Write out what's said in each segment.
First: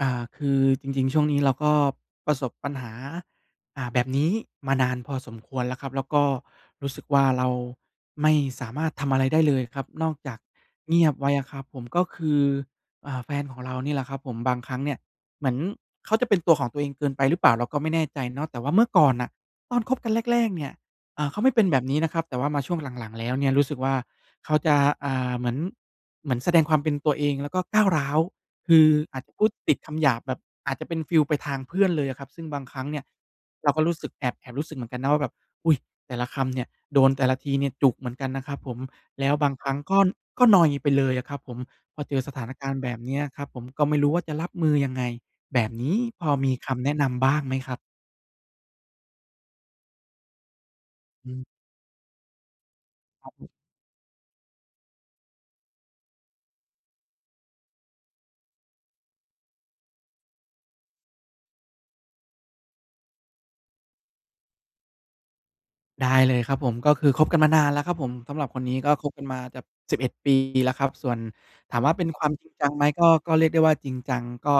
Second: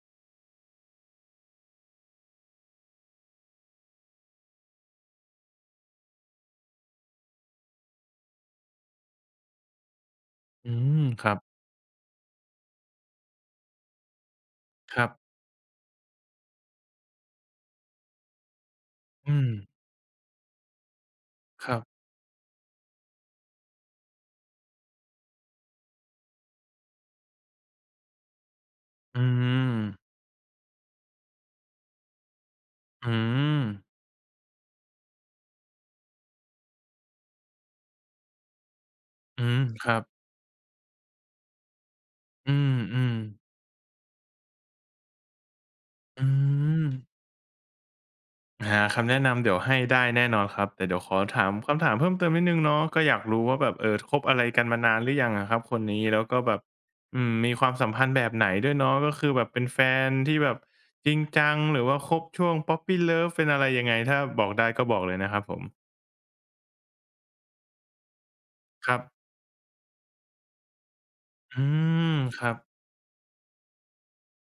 คือจริงๆช่วงนี้เราก็ประสบปัญหาแบบนี้มานานพอสมควรแล้วครับแล้วก็รู้สึกว่าเราไม่สามารถทำอะไรได้เลยครับนอกจากอืเงีมยบคไว้รับอะครับผมก็คือแฟนของเรานี่แหละครับผมบางครั้งเนี่คยรับเหมือนเขาจะเป็นตัวของตัวเองเกินไปหรือเปล่าเราก็ไม่แน่ใจเนาะแต่ว่าเมื่อก่อนน่ะอืมตอนคบกันแรกๆเนี่ยเขาไม่เป็นคแบรับนี้บนะครับแต่ว่ามาช่วงหลังๆแล้วเนี่ยรู้สึกว่าเขาจะเหมือนเหมือนแสดงความเป็นตัวเองแล้วก็ก้าวร้าว คืออาจอืจะพูดติมดคำหยาบแบบอาจจะเป็นฟีลไปทางเพื่อนเลยอะครับซึ่งบางครั้งเนี่ยอืมเราก็รู้สึกแอบรู้สึกเหมือนกันนะว่าแบบอุ๊ยแต่ละคำเนี่ยโดนแต่ละทีเนี่ยจุกเหมือนกันนะครับผมแล้วอืบางมครั้งครัก็บนอยไปเลยอะครับผมพอเจอสถานอืการมณ์แบบอืมเนี้ยครับผมก็ไม่รู้ว่าจะรับมือยังไงแบบนี้พอือมีมคำแนะนำบ้างไหมครับหาคำแนะนำเดี๋ยวให้ได้แน่นอนครับแต่เดี๋ยวขออืถามมคำถามเพิ่มเติมนิดหนึ่งเนาะก็อยากครู้รับ ว่าแบบคบอะไรกันมานานหรือยังอะครับคนนี้แล้วก็แบบอืมมีความสัมพันธ์แบบไหนด้วยเนาะก็คือแบบเป็นแฟนที่แบบจริงจังหรือว่าคบช่วง puppy love เป็นอะไรยังไงถ้าบอกได้ก็บอกเลยนะครับผมได้เลยครับผมก็คือคบกันมานานแล้วครับผมสำหรับคนนี้คก็รับคบกันมาจะ11ปีแล้วครับส่วนอืถามว่าเป็นมความคจริรังบจังไหมก็เรียกได้ว่าจริงจังก็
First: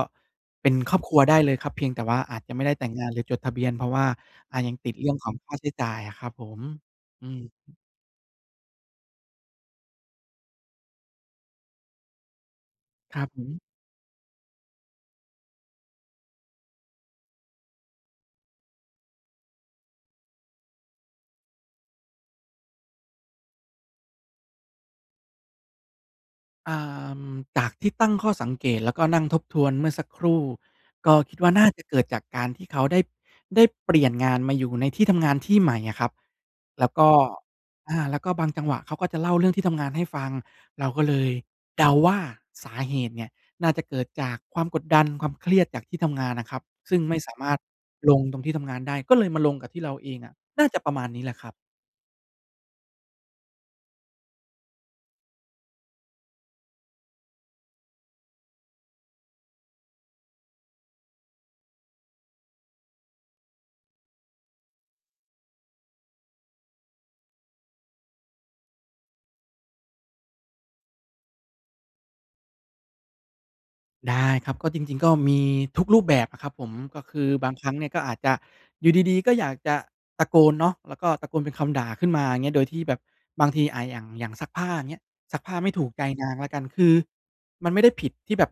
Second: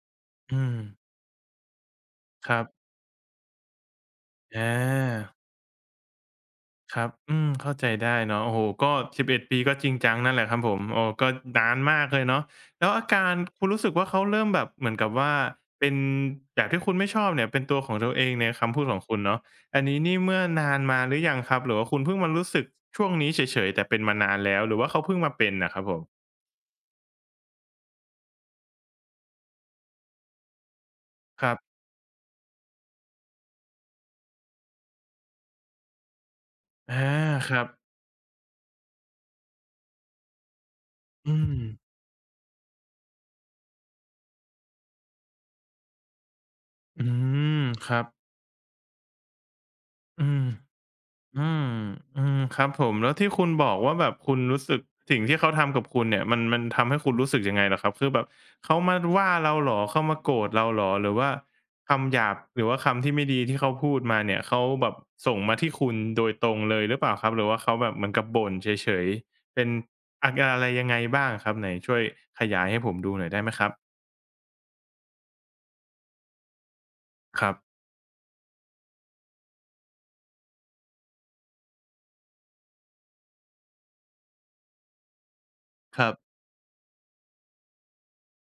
อืเป็นมครอบครัวได้เลยครับเพียงแต่ว่าอาจคจะรัไม่บได้แต่งงานหรือจดทะเบียนเพราะว่าอา ยังติดเรื่องของค่าใช้จ่ายอะครับผมครับอือืมมเข้าใจได้เนาะโอ้โฮก็สิบเอ็ดปีก็จริงจังนั่นแหละครับผมโอ้ก็นานมากเลยเนาะแล้วอาครับการผคุณม รู้สึกว่าเขาเริ่มแบบเหมือนกับว่าเป็นแากที่คุณไม่ชอบเนี่ยเป็นตัวของตัวเองในคำพูดของคุณเนาะอันนี้นี่เมื่อนานมาหรือยังครับหรือว่าคุณเพิ่งมารู้สึกช่วงนี้เฉยๆแต่เป็นมานานแล้วหรือว่าเขาเพิ่งมาเป็นน่ะครับผมอ่ามจากที่ตั้งข้อสังเกตแล้วก็นั่งทบทวนเมื่อสักครู่ก็คิดคว่ารับน่าจะเกิดจากการที่เขาได้เปลี่ยนงานมาอยู่ในที่ทำงานที่ใหม่อะครับแล้วอาก็ครับแล้วก็บางจังหวะเขาก็จะเล่าเรื่องที่ทำงานให้ฟังเราก็เลยอืมเดาว่าสาเหตุเนี่ยน่าจะเกิดจากความกดดันความเครียดจากที่ทำงานอะครับซึ่งอืไม่สามารถมครับลงตรงที่ทำงานได้ก็เลยมาลงกับที่เราเองอือะม น่าจะประมาณนี้แหละอืครับ มอืมครับผมแล้วที่คุณบอกว่าแบบคุณรู้สึกสิ่งที่เขาทำกับคุณเนี่ยมันทำให้คุณรู้สึกยังไงเหรอครับคือแบบเขามาว่าเราเหรอเขามาโกรธเราเหรอหรือว่าคำหยาบหรือว่าคำที่ไม่ดีที่เขาพูดมาเนี่ยเขาแบบส่งมาที่คุณโดยตรงเลยหรือเปล่าครับหรือว่าเขาแบบเหมือนกับบ่นเฉยๆเป็นอาการอะไรยังไงบ้างครับไหนช่วยขยายให้ผมดูหน่อยได้ไหมครับได้ครับก็จริงๆก็มีทุกรูปแบบอะครับผมก็คือคบารังครั้งบเนี่ยก็อาจจะอยู่ดีๆก็อยากจะตะโกนเนาะแล้วก็ตะโกนเป็นคำด่าขึ้นมาอย่างเงี้ยโดยที่แบบบางทีอย่างซักผ้าอย่างเงี้ยซักผ้าไม่ถูกคใจรับนางแล้วกันคือมันไม่ได้ผิดที่แบบ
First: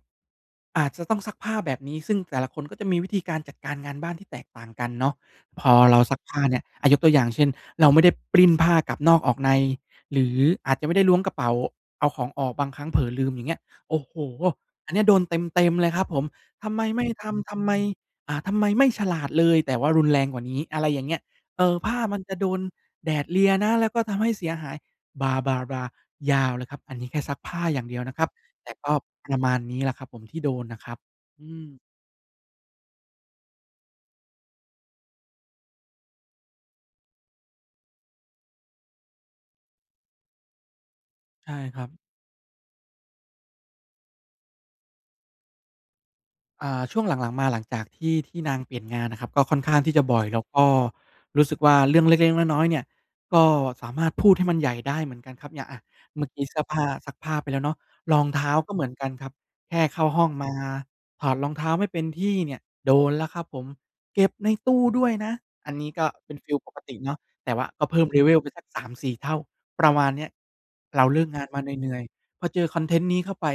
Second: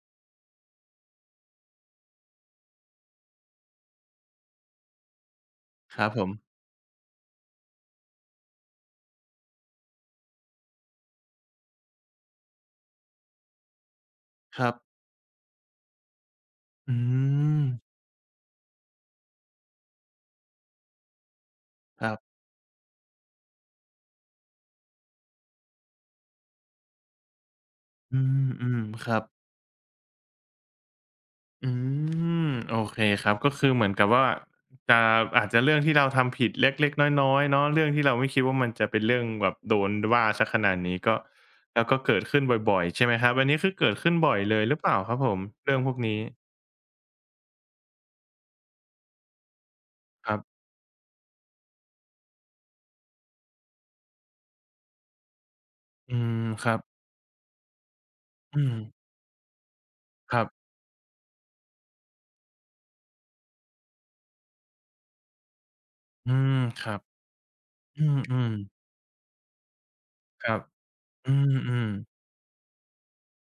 อาจจะต้องซักผ้าแบบนี้ซึ่งแต่ละคนก็จะมีวิธีการจัดการงานบ้านที่แตกต่างกันเนาะพอคเรารับซัผกมผ้าเนี่ยยกตัวอย่างเช่นเราไม่ได้ปลิ้นผ้ากลับนอกออกในหรืออาจจะไม่ได้ล้วงกระเป๋าเอาของออกบางครั้งเผลอลืมอย่างเงี้ยโอ้โฮ ครับอันเนี้ยโดนเต็มๆเลยครับผมทำไมอืไม่ทำทำมไมทำไมไม่ฉลาดเลยแต่ว่ารุนแรงกว่านี้อะไรอย่างเงี้ยเออผ้าครัมับนจะโดนแดดเลียนะแล้วก็ทำให้เสียหายบลาบลาบายาวเลยครับอันนี้แค่ซักผ้าอย่างเดียวนะอืครับ แต่มก็ๆครับ ประมาณนี้แหละครับผมที่โดนนะครับอืมอืมโอเคครับก็คือเหมือนกับว่าจะอาจจะเรื่องที่เราทำผิดเล็กๆน้อยๆเนาะเรื่องที่เราไม่คิดว่ามันจะเป็นเรื่องแบบโดนว่าเสียขนาดนี้ก็ใช่คแล้รัวบ ก็เกิดขึ้นบ่อยๆใช่ไหมครับอันนี้คือเกิดขึ้นบ่อยเลยหรือเปล่าครับผมเรื่องพวกนี้ช่วงหลังๆมาหลังจากที่นางเปลี่ยนงานนะครับก็ค่อนข้างที่จะบ่อยครัแล้วบก็รู้สึกว่าเรื่องเล็กๆน้อยๆเนี่ยก็สามารถพูดให้มันใหญ่ได้เหมือนกันครับอย่างอะอืเมื่อมกี้เสื้อครับผ้าซักผ้าไปแล้วเนาะรองเท้าอืก็มเหมือนกันครับแค่เข้าห้องครัมาบถอดรองเท้าไม่เป็นที่เนี่ยโดนแล้วครับผมเก็บในตู้ด้วยนะอันนี้ก็อืเป็นฟีมลปกครัติบเนาะแต่ว่าก็อืเพิ่ม level ไปมสัๆก3-4เท่าประมาณเนี้ยครับเราเลิกอืงานมาเหมนื่อยๆพอเจอคอนเทนต์นี้เข้าไป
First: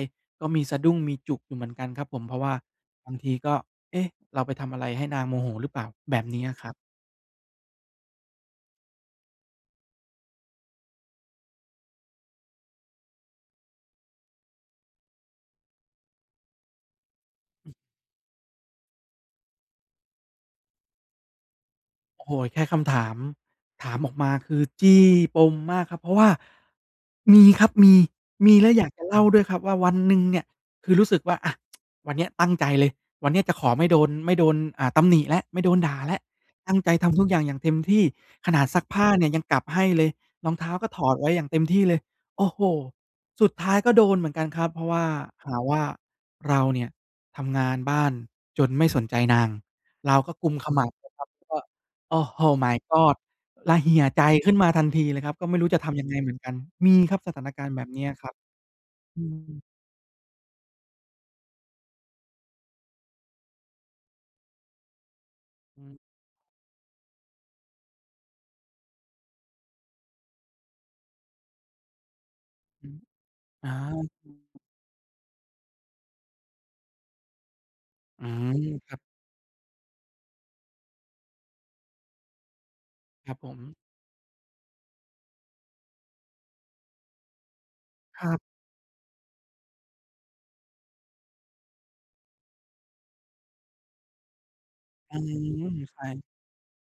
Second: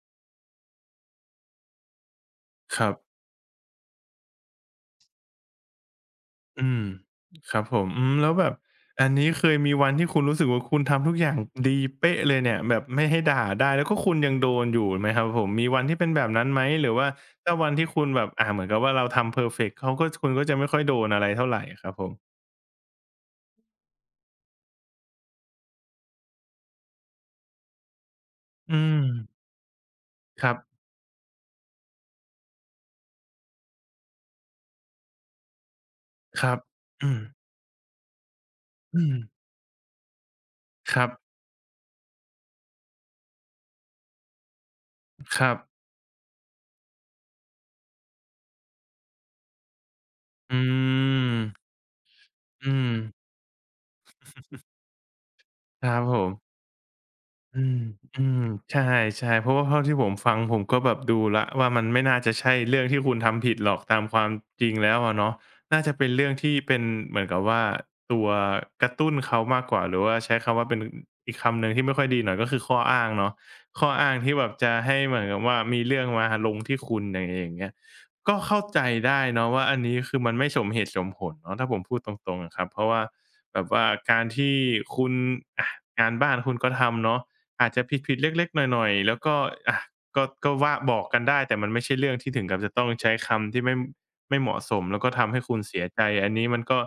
ก็มีสะดุ้งมีจุกอยู่เหมือนกันครับผมเพราะว่าๆครับ บางทีก็เอ๊ะเราไปทำอะไรให้นางโมโหหรือเปล่าแบบนี้อะคอืรับ มครับผมอืมแล้วแบบอันนี้เคยมีวันที่คุณรู้สึกว่าคุณทำทุกอย่างดีเป๊ะเลยเนี่ยแบบไม่ให้ด่าได้แล้วก็คุณยังโดนอยู่ไหมครับผมมีวันที่เป็นแบบนั้นไหมหรือว่าถ้าวันที่คุณแบบเหมือนกับว่าเราทำเพอร์เฟกต์เขาก็คุณก็จะไม่ค่อยโดนอะไรเท่าไรครับผมโอ้โฮแค่คำถามถามออกมาคือจี้ปมมากครับเพราะว่ามีครับมีแล้วอือยากมจะเล่าด้วยครับว่าวันหนึ่งเนี่คยรับคือรู้สึกว่าอะวันเนี้ยตั้งใจเลยวันเนี้ยจะขอไม่โดนตำหนิแล้วไม่โดนด่าแล้วครับตั้งใจอืทำมทุกอย่างอย่างเต็มที่ขนาดซักอืผ้ามเนี่ยยังกลับให้เลยรองเท้าก็คถรัอดไว้บอย่างเต็มที่เลยโอ้โฮสุดท้ายก็โดนเหมือนกันครับเพราะว่าครัหาว่าบเราเนี่ยทำงานบ้านจนไม่สนใจนางเราก็กุมอืขมับนะครับมก็ โอ้โฮ My อืม God ระเหี่ยใจขึ้นมาทันทีเลยครับ ก็ไม่รู้จะครัทำบยังผไงเหมือนกัน ม มีครับสถานอืการณ์มแบบเนี้ยอืครับมใชอื่ๆเพมราะว่าเท่าที่ผมฟังผมก็แบบดูแล้วว่ามันไม่น่าจะใช่เรื่องที่คุณทำผิดหรอกตามความจริงแล้วอะเนาะอืน่าจะอเป็นเรื่องที่เป็นเหมือนกับว่าตัวกระตุ้นเขามากกว่าหรือว่าใช้คำว่าเป็นอีกคำหนึ่งที่ไม่ค่อยดีหน่อยก็คือข้ออืออ้างเนาะอาข้ออ้างที่แบบจะให้เหมือนกับว่ามีเรื่องมาลงที่คุณอย่างอย่างเงี้ยอืก็มเข้าใจครับ ได้เนาะว่าอันนี้คือมันไม่สมเหตุสมผลเนาะถ้าผมพูดตรงๆอะครับเพราะว่าครับผมแบบว่าการที่คุณอะงานบ้านคุณก็ทำเนาะ อาจจะผิดคๆรัเล็กบๆหน่อยๆแล้วก็อะก็ว่าบอกกันได้แต่มันไม่ใช่เรื่องที่ถึงกับจะต้องใช้คำที่ไม่เหมาะสมแล้วก็อืทำให้คุณมเสียใจใช่ อันนี้มันก็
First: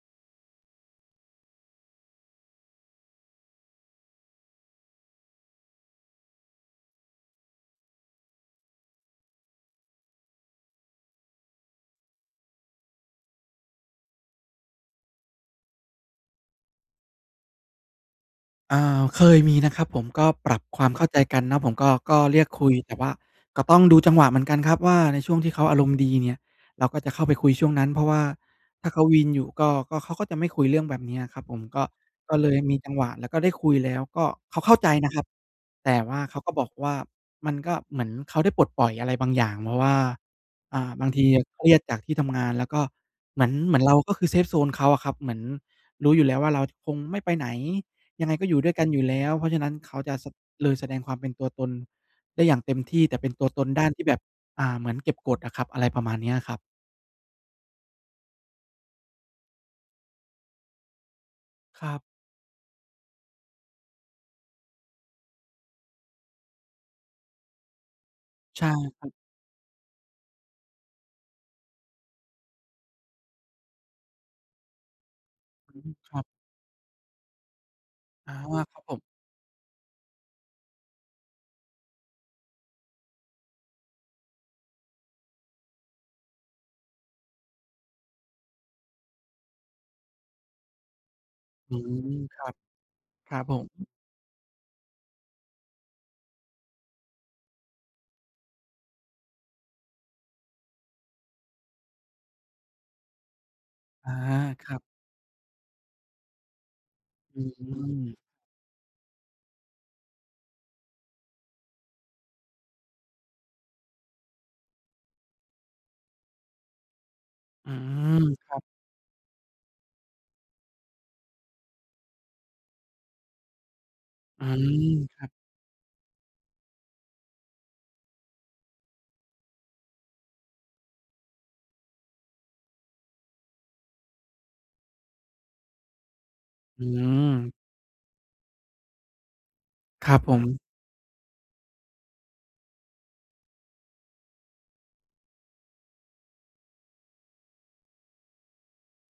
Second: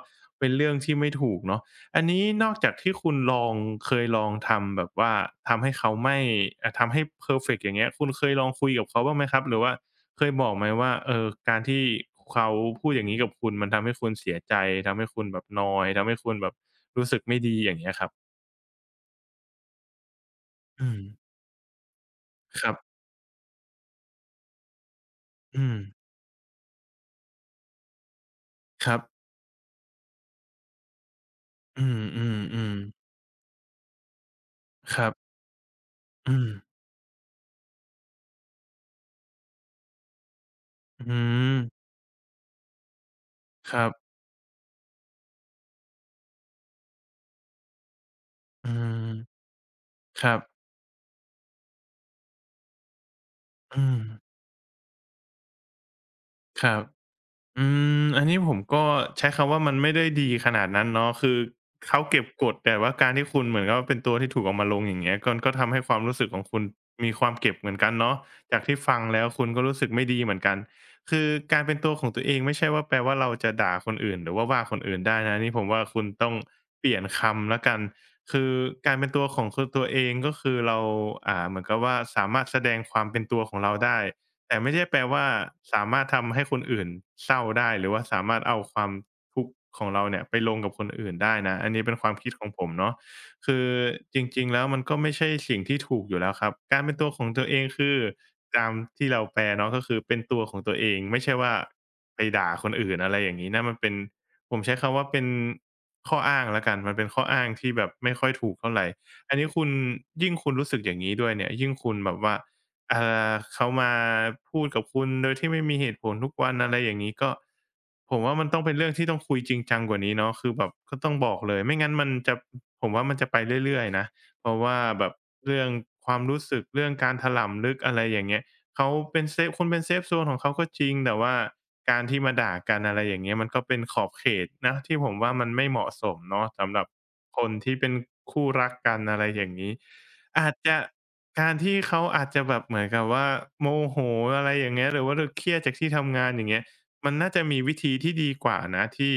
เป็นเรื่องที่ไม่ถูกเนาะอันนี้นอกจากที่คุณลองเคยลองทำแบบว่าทำให้เขาไม่ทำให้เพอร์เฟกต์อย่างเงี้ยคุณเคยลองคุยกับเขาบ้างไหมครับหรือว่าเคยบอกไหมว่าการที่เขาพูดอย่างงี้กับคุณมันทำให้คุณเสียใจทำให้คุณแบบนอยทำให้คุณแบบรู้สึกไม่ดีอย่างเงี้ยครับอ่าเคยมีนะครับผมก็ปรับควาอืมมเข้าใจกันเนาะผมก็เรียกคคุยรัแต่บว่าก็ต้องดูจังหวะเหมือนกันครับว่าในช่วงที่เขาอือามรมณ์ดีเนี่ยเราก็จะเข้าไปคุยช่วงนั้นเพราะว่าคถ้ารับ เขาวีนอยู่ก็เขาก็จะไม่คุยเรื่องแบบเนี้ยครับผมอืก็ก็เลยมมีจังๆหๆวะแล้วก็ได้คุยแล้วก็เขาเข้าใจครันะครับบแต่ว่าอืเขามก็บอกว่ามันก็เหมือนเขาได้ปลดปล่อยอะไรบางอย่างเพราะว่าบางอืทีมเครียดจากที่ทำงานแล้วก็เหมือนเหคมือนรับเราก็คือเซฟโซนเขาอะครับเหมือนรู้อยู่แล้วว่าเราคงไม่ไปไหน ยังไงก็อยู่ด้อืวยกันอยู่มแล้วเพราะฉะนั้นเขาจะคสรับเลยแสดงความเป็นตัวตนได้อย่างเต็มที่แต่เป็นตัวตนอืด้านมที่แบบเหมือนเก็บกดอะครับอะไรประมาณเนี้ยครับครับ อืมอันนี้ผมก็ใช้คำว่ามันไม่ได้ดีขนาดนั้นเนาะคือครับเขาเก็บกดแต่ว่าการที่คุณเหมือนกับว่าเป็นตัวที่ถูกเอามาลงอย่างเงี้ยก็ทำให้ความรู้สึกของคุณมีความเก็บเหมือนกันเนาะจากใช่ที่ฟัคงรับแล้วคุณก็รู้สึกไม่ดีเหมือนกันคือการเป็นตัวของตัวเองไม่ใช่ว่าแปลว่าเราจะด่าคนอื่นหรือว่าว่าคนอื่นได้นะนี่ผมอืว่ามคุณครับต้องเปลี่ยนคำแล้วกันอาคือครับผการมเป็นตัวของคือตัวเองก็คือเราเหมือนกับว่าสามารถแสดงความเป็นตัวของเราได้ แต่ไม่ได้แปลว่าสามารถทำให้คนอื่นเศร้าได้หรือว่าสามารถเอาความทุกข์ของเราเนี่ยไปลงกับคนอื่นได้นะอันอืนี้เป็นคมวามคิดคขรัองบผมเนาะครับผคือมจริงๆแล้วมันก็ไม่ใช่สิ่งที่ถูกอยู่แล้วครับการเป็นตัวของตัวเองคือตามที่เราแปลเนาะก็คือเป็นตัวของตัวเองไม่ใช่ว่าไปด่าคนอื่นอะไรอย่างงี้นะมันเป็นอาผมคใช้รับคำว่าเป็นข้ออ้างแล้วกันมันเป็นข้ออือ้างที่แบบไม่ค่อยมถูกเท่าไรอันนี้คุณยิ่งคุณรู้สึกอย่างงี้ด้วยเนี่ยยิ่งคุณแบบว่า เอ่เขามาพูดกับคุณโดยที่ไม่มีเหตุผลทุกวันอะไรอย่างงี้ก็อืผมมว่ามัคนรัต้องเป็บนเรื่องที่ต้องคุยจริงจังกว่านี้เนาะคือแบบก็ต้องบอกเลยไม่งั้นมันจะผมว่ามันจะไปเรื่อยๆนะอืเพราะว่ามแบบครับเรื่องความรู้สึกเรื่องการถลำลึกอะไรอย่างเงี้ยเขาเป็นเซฟคุณเป็นเซฟโซนของเขาก็จริงแต่ว่าการที่มาด่ากันอะไรอย่างเงี้ยมันก็เป็นขอบเขตนะที่ผมว่ามันไม่เหมาะสมเนาะสำหอืรับมคนที่เป็นคู่รักกันอะไรอย่างงี้ครับผมอาจจะ การที่เขาอาจจะแบบเหมือนกับว่าโมโหอะไรอย่างเงี้ยหรือว่าเราเครียดจากที่ทำงานอย่างเงี้ยมันน่าจะมีวิธีที่ดีกว่านะที่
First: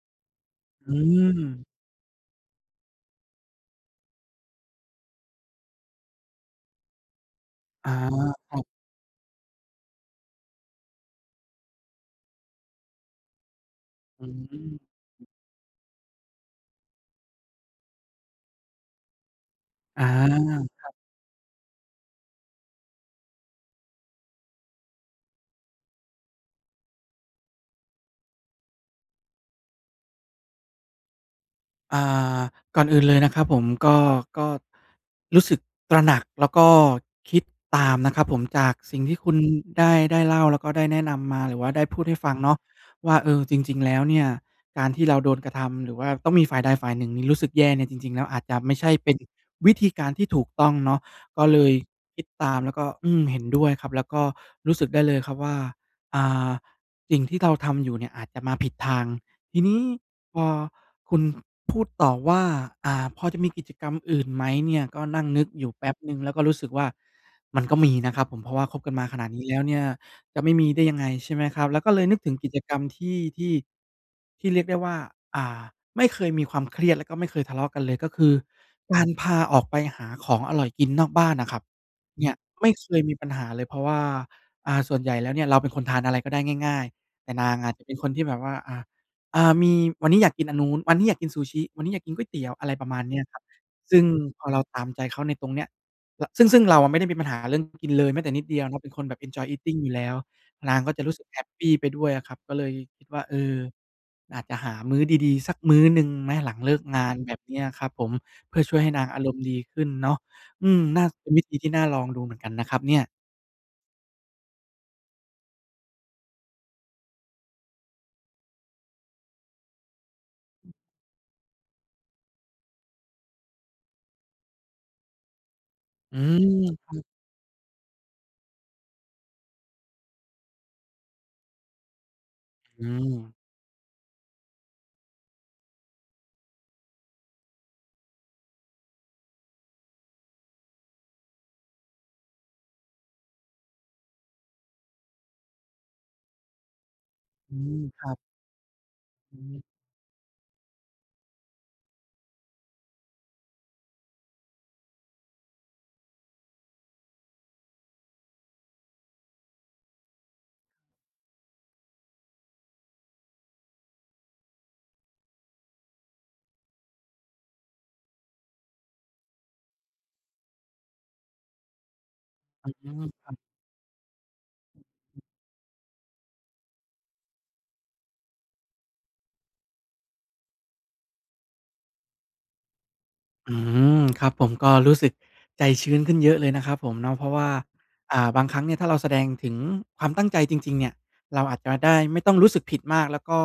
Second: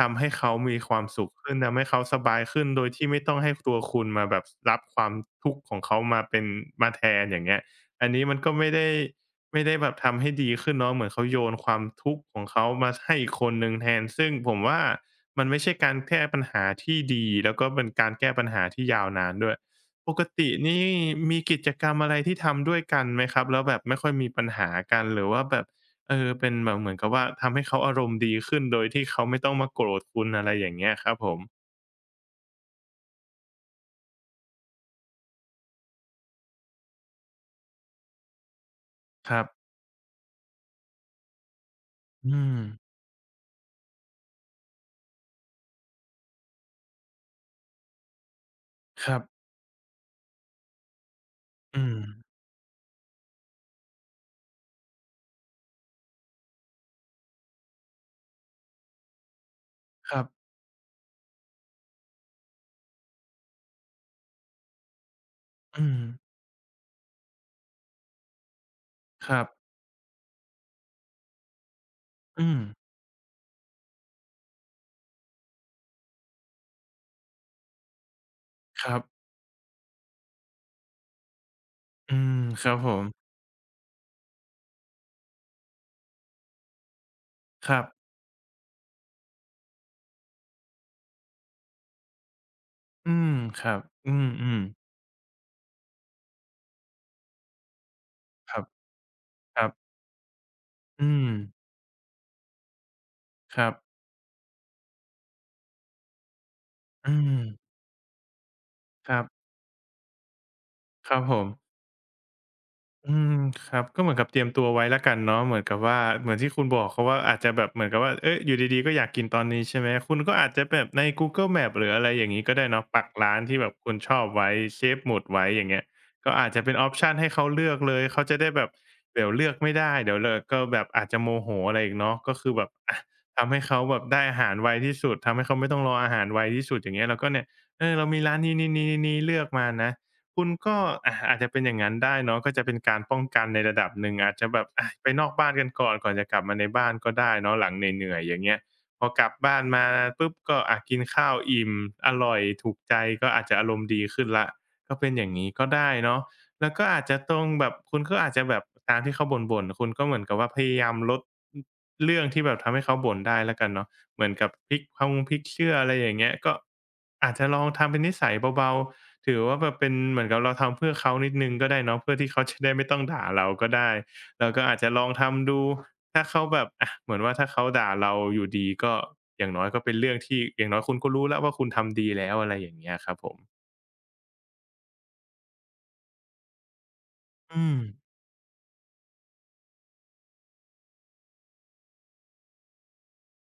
ทำให้เขามีคอืวามสุขมขึ้นทำให้เขาสบายขึ้นโดยที่ไม่ต้องให้ตัวคุณมาแบบรับความทุกข์ของเขามาเป็นมาแทนอย่างเงี้ยอาอันนี้มันคก็รัไม่บได้แบบทำให้ดีขึ้นเนาะเหมือนเขาโยนความทุกข์ของเขามาให้อีกคนหนึ่งแทนอืซึ่งผมว่ามมันไม่ใช่การแก้ปัญหาที่ดีแล้วก็เป็นการแก้ปัญหาที่ยาวนานด้วย อปกติา นี่มีกิจกรรมอะไรที่ทำด้วยกันไหมครับแล้วแบบไม่ค่อยมีปัญหากันหรือว่าแบบเออเป็นแบบเหมือนกับว่าทำให้เขาอารมณ์ดีขึ้นโดยที่เขาไม่ต้องมาโกรธคุณอะไรอย่างเงี้ยครับผมอ่าก่อนอื่นเลยนะครับผมก็ก็รู้สึกตระหนักแล้วก็คิดตามนะครับผมจากสิ่งที่คุคณรับได้เล่าแล้วก็ได้แนะนำมาหรือว่าได้พูดให้ฟังอืเนาะมว่าเออจริงๆแล้วเนี่ยการที่เราโดนกระทำหรือว่าต้องมีฝ่ายใดฝ่ายหนึ่งนี่รู้สึกแย่เนี่ยจริงๆแล้วอาจจะไม่ใช่คเป็นรับวิธีการที่ถูกต้องเนาะก็เลยอืมคิดตามแล้วก็อืมเห็นด้วยครับแล้วก็รู้สึกได้เลยครับว่าอ่าสิ่งที่เราทำอยู่เนี่ยอาจจะมาผิดทางทีนี้ครับพอ คุณพูดต่อว่าพอจะมีกิจกรรมอื่นไหมเนี่ยก็นั่งนึกอยู่อืแป๊บมหนึ่งแล้วก็รู้สึกว่ามันก็มีนะครับผมเพราะว่าคบกันมาขนาคดรันี้บแล้วเนี่ยจะไม่มีได้ยังไงใช่ไหมครับแล้วก็เลยนึกถึงกิอืจมกรรมที่ที่เรียกได้ว่าอ่าไม่เคยมีความเครียดแล้วก็ไม่เคยทะเลาะกันเลยก็คือครัการบพาออกไปหาของอร่อยกินนอกบ้านน่ะครับอืเนี่ยมคไม่รับเคผยมมีปัญหาเลยเพราะว่าส่วนใหญ่แล้วเนี่ยเราเป็นคนทานอะไรก็ได้ง่ายๆแต่นางคอะรัจะบเป็นคนที่แบบว่าอ่า มีวันนี้อยากกินอันนู้นวันนี้อยากกินซูชิวันนี้อยากกินก๋วยเตี๋ยวอะไรประมาณอืเนี้ยมครับครับซึ่งอืพอมเราตามใจเขาในตรงเนี้ยรซึ่งเราอะไม่ได้มีปัญหาเรื่องกินเลยแม้แต่นิดๆครเดียวเนาะเป็นคนแบบ enjoy ับ eating อๆยู่แล้วนางก็จะอืรู้สึกมแฮปปีไปด้วยอะครับก็เลยคิดว่าเออครับอาจจะหามื้อดีๆสักมื้อหนึ่งไหมหลังเลิกงาอืนมแบบเนี้ยครับผมเพื่อช่วยให้นางครัอารมณ์บดีขึ้นเนาะอืมน่าครับเป็นผวิม ธีที่น่าลองดูเหมือนกันนะครับเนี่ยอืมครับก็เหมือนกับเตรียมตัวไว้แล้วกันเนาะเหมือนกับว่าเหมือนที่คุณบอกเขาว่าอาจจะแบบเหมือนกับว่าเอ๊ยอยู่ดีๆก็อยากกินตอนนี้ใช่ไหมคุณก็อาจจะแบบใน Google Maps หรืออะไรอย่างงี้ก็ได้เนาะปักร้านที่แบบคุณชอบไว้ Shape Mood ไว้อย่างเงี้ยอืก็อาจจะเป็นออปมชันให้เขาเลือกเลยเขาจะได้แบบเดี๋ยวเลือกไม่ได้เดี๋ยวเลอก็แบบอาจจะโมโหอะไรอีกเนาะก็คือแบบอือะมทำให้เขาแบบได้อาหารไวที่สุดทำให้เขาไม่ต้องรออาหารไวที่สุดอย่างเงี้ยเราก็เนี่ยเออเรามีร้านนี้ๆๆๆๆเลือกมานะ คุณก็อาจจะเป็นอย่างงั้นได้เนาะก็จะเป็นการป้องกันในระดับหนึ่งอาจจะแบบอะไปนอกบ้านกันก่อนก่อนจะกลับมาในบ้านก็ได้อืเนาะหลังมเคหรันื่อยๆบอย่างเงี้ยพอกลับอืบ้านมมาปุ๊บก็อะกินข้าวอิ่มอร่อยถูกใจก็อาจจะอารมณ์ดีขึ้นแล้วก็เป็นอย่างงี้ก็ได้เนาะแล้วก็อาจจะตรงแบบคุณก็อาจจะแบบตามที่เขาบ่นๆคุณก็เหมือนกับว่าพยายามลดอเรื่องที่แบบทำให้เขาบ่นได้แล้วกันเนาะเหมือนกับพลิกพงพลิกเชื่ออะไรอย่างเงี้ยก็อาจจะลองทำเป็นนิสัยเบาๆ ถือว่าแบบเป็นเหมือนกับเราทำเพื่อเขานิดหนึ่งก็ได้เนาะเพื่อที่เขาจะอืได้ไม่ต้องด่าม เราก็ได้เราก็อาจจะลองทำดูถ้าเขาแบบอะเหมือนว่าถ้าเขาด่าเราอยู่ดีก็อย่างน้อยก็เป็นเรื่องที่อย่างน้อยคุณก็รู้แล้วว่าคุณทำดีแล้วอะไรอย่างเงี้ยครับผมอืมครับผมก็รู้สึกใจชื้นขึ้นเยอะเลยนะครับผมเนาะเพราะว่าอืมบางครั้งเนี่ยถ้าเราแสดงถึงความตั้งใจจริงๆเนี่ยเราอาจจะได้ไม่ต้องรู้สึกผิดมากแล้วก็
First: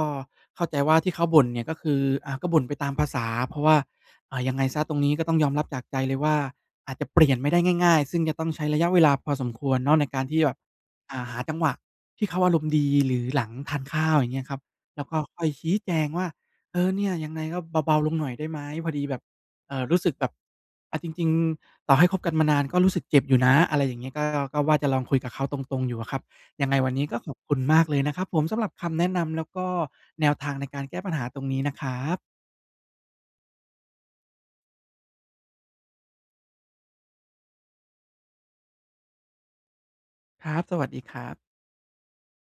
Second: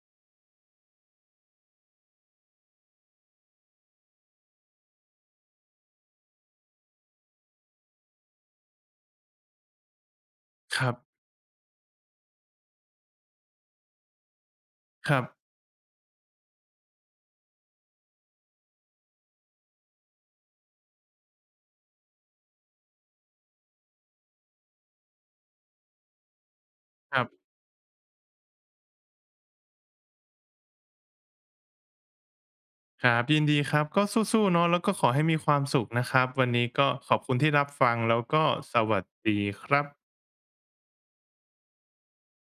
เข้าใจว่าที่เขาบ่นเนี่ยก็คือก็บ่นไปตามภาษาเพราะว่ายังไงเสียตรงนี้ก็ต้องยอมรับจากใจเลยว่าอาจจะเปลี่ยนไม่ได้ง่ายๆซึ่งจะต้องใช้ระยะเวลาพอสมควรเนาะในการที่แบบครับหาจังหวะที่เขาอารมณ์ดีหรือหลังทานข้าวอย่างเงี้ยครับแล้วคก็รับค่อยชี้แจงว่าเออเนี่ยยังไงก็เบาๆลงหน่อยได้ไหมพอดีแบบ รู้สึกแบบจริงๆต่อให้คบกันมานานก็รู้สึกเจ็บอยู่นะอะไรอย่างเงี้ยก็ว่าจะลองคุยกับเขาตรงๆอยู่อะครับยังไงวันนี้คก็รัขบอบคุณมากเลยนะครับผมสำหรับคำแนะนำแล้วก็แนวทางในการแก้ปัญหาตรงนี้นะครับครับยินดีครับก็สู้ๆเนาะแล้วก็ขอให้มีความสุขนะครับวันนี้ก็ขอบคุณที่รับฟังแล้วก็สวัสดีครับครับสวัสดีครับ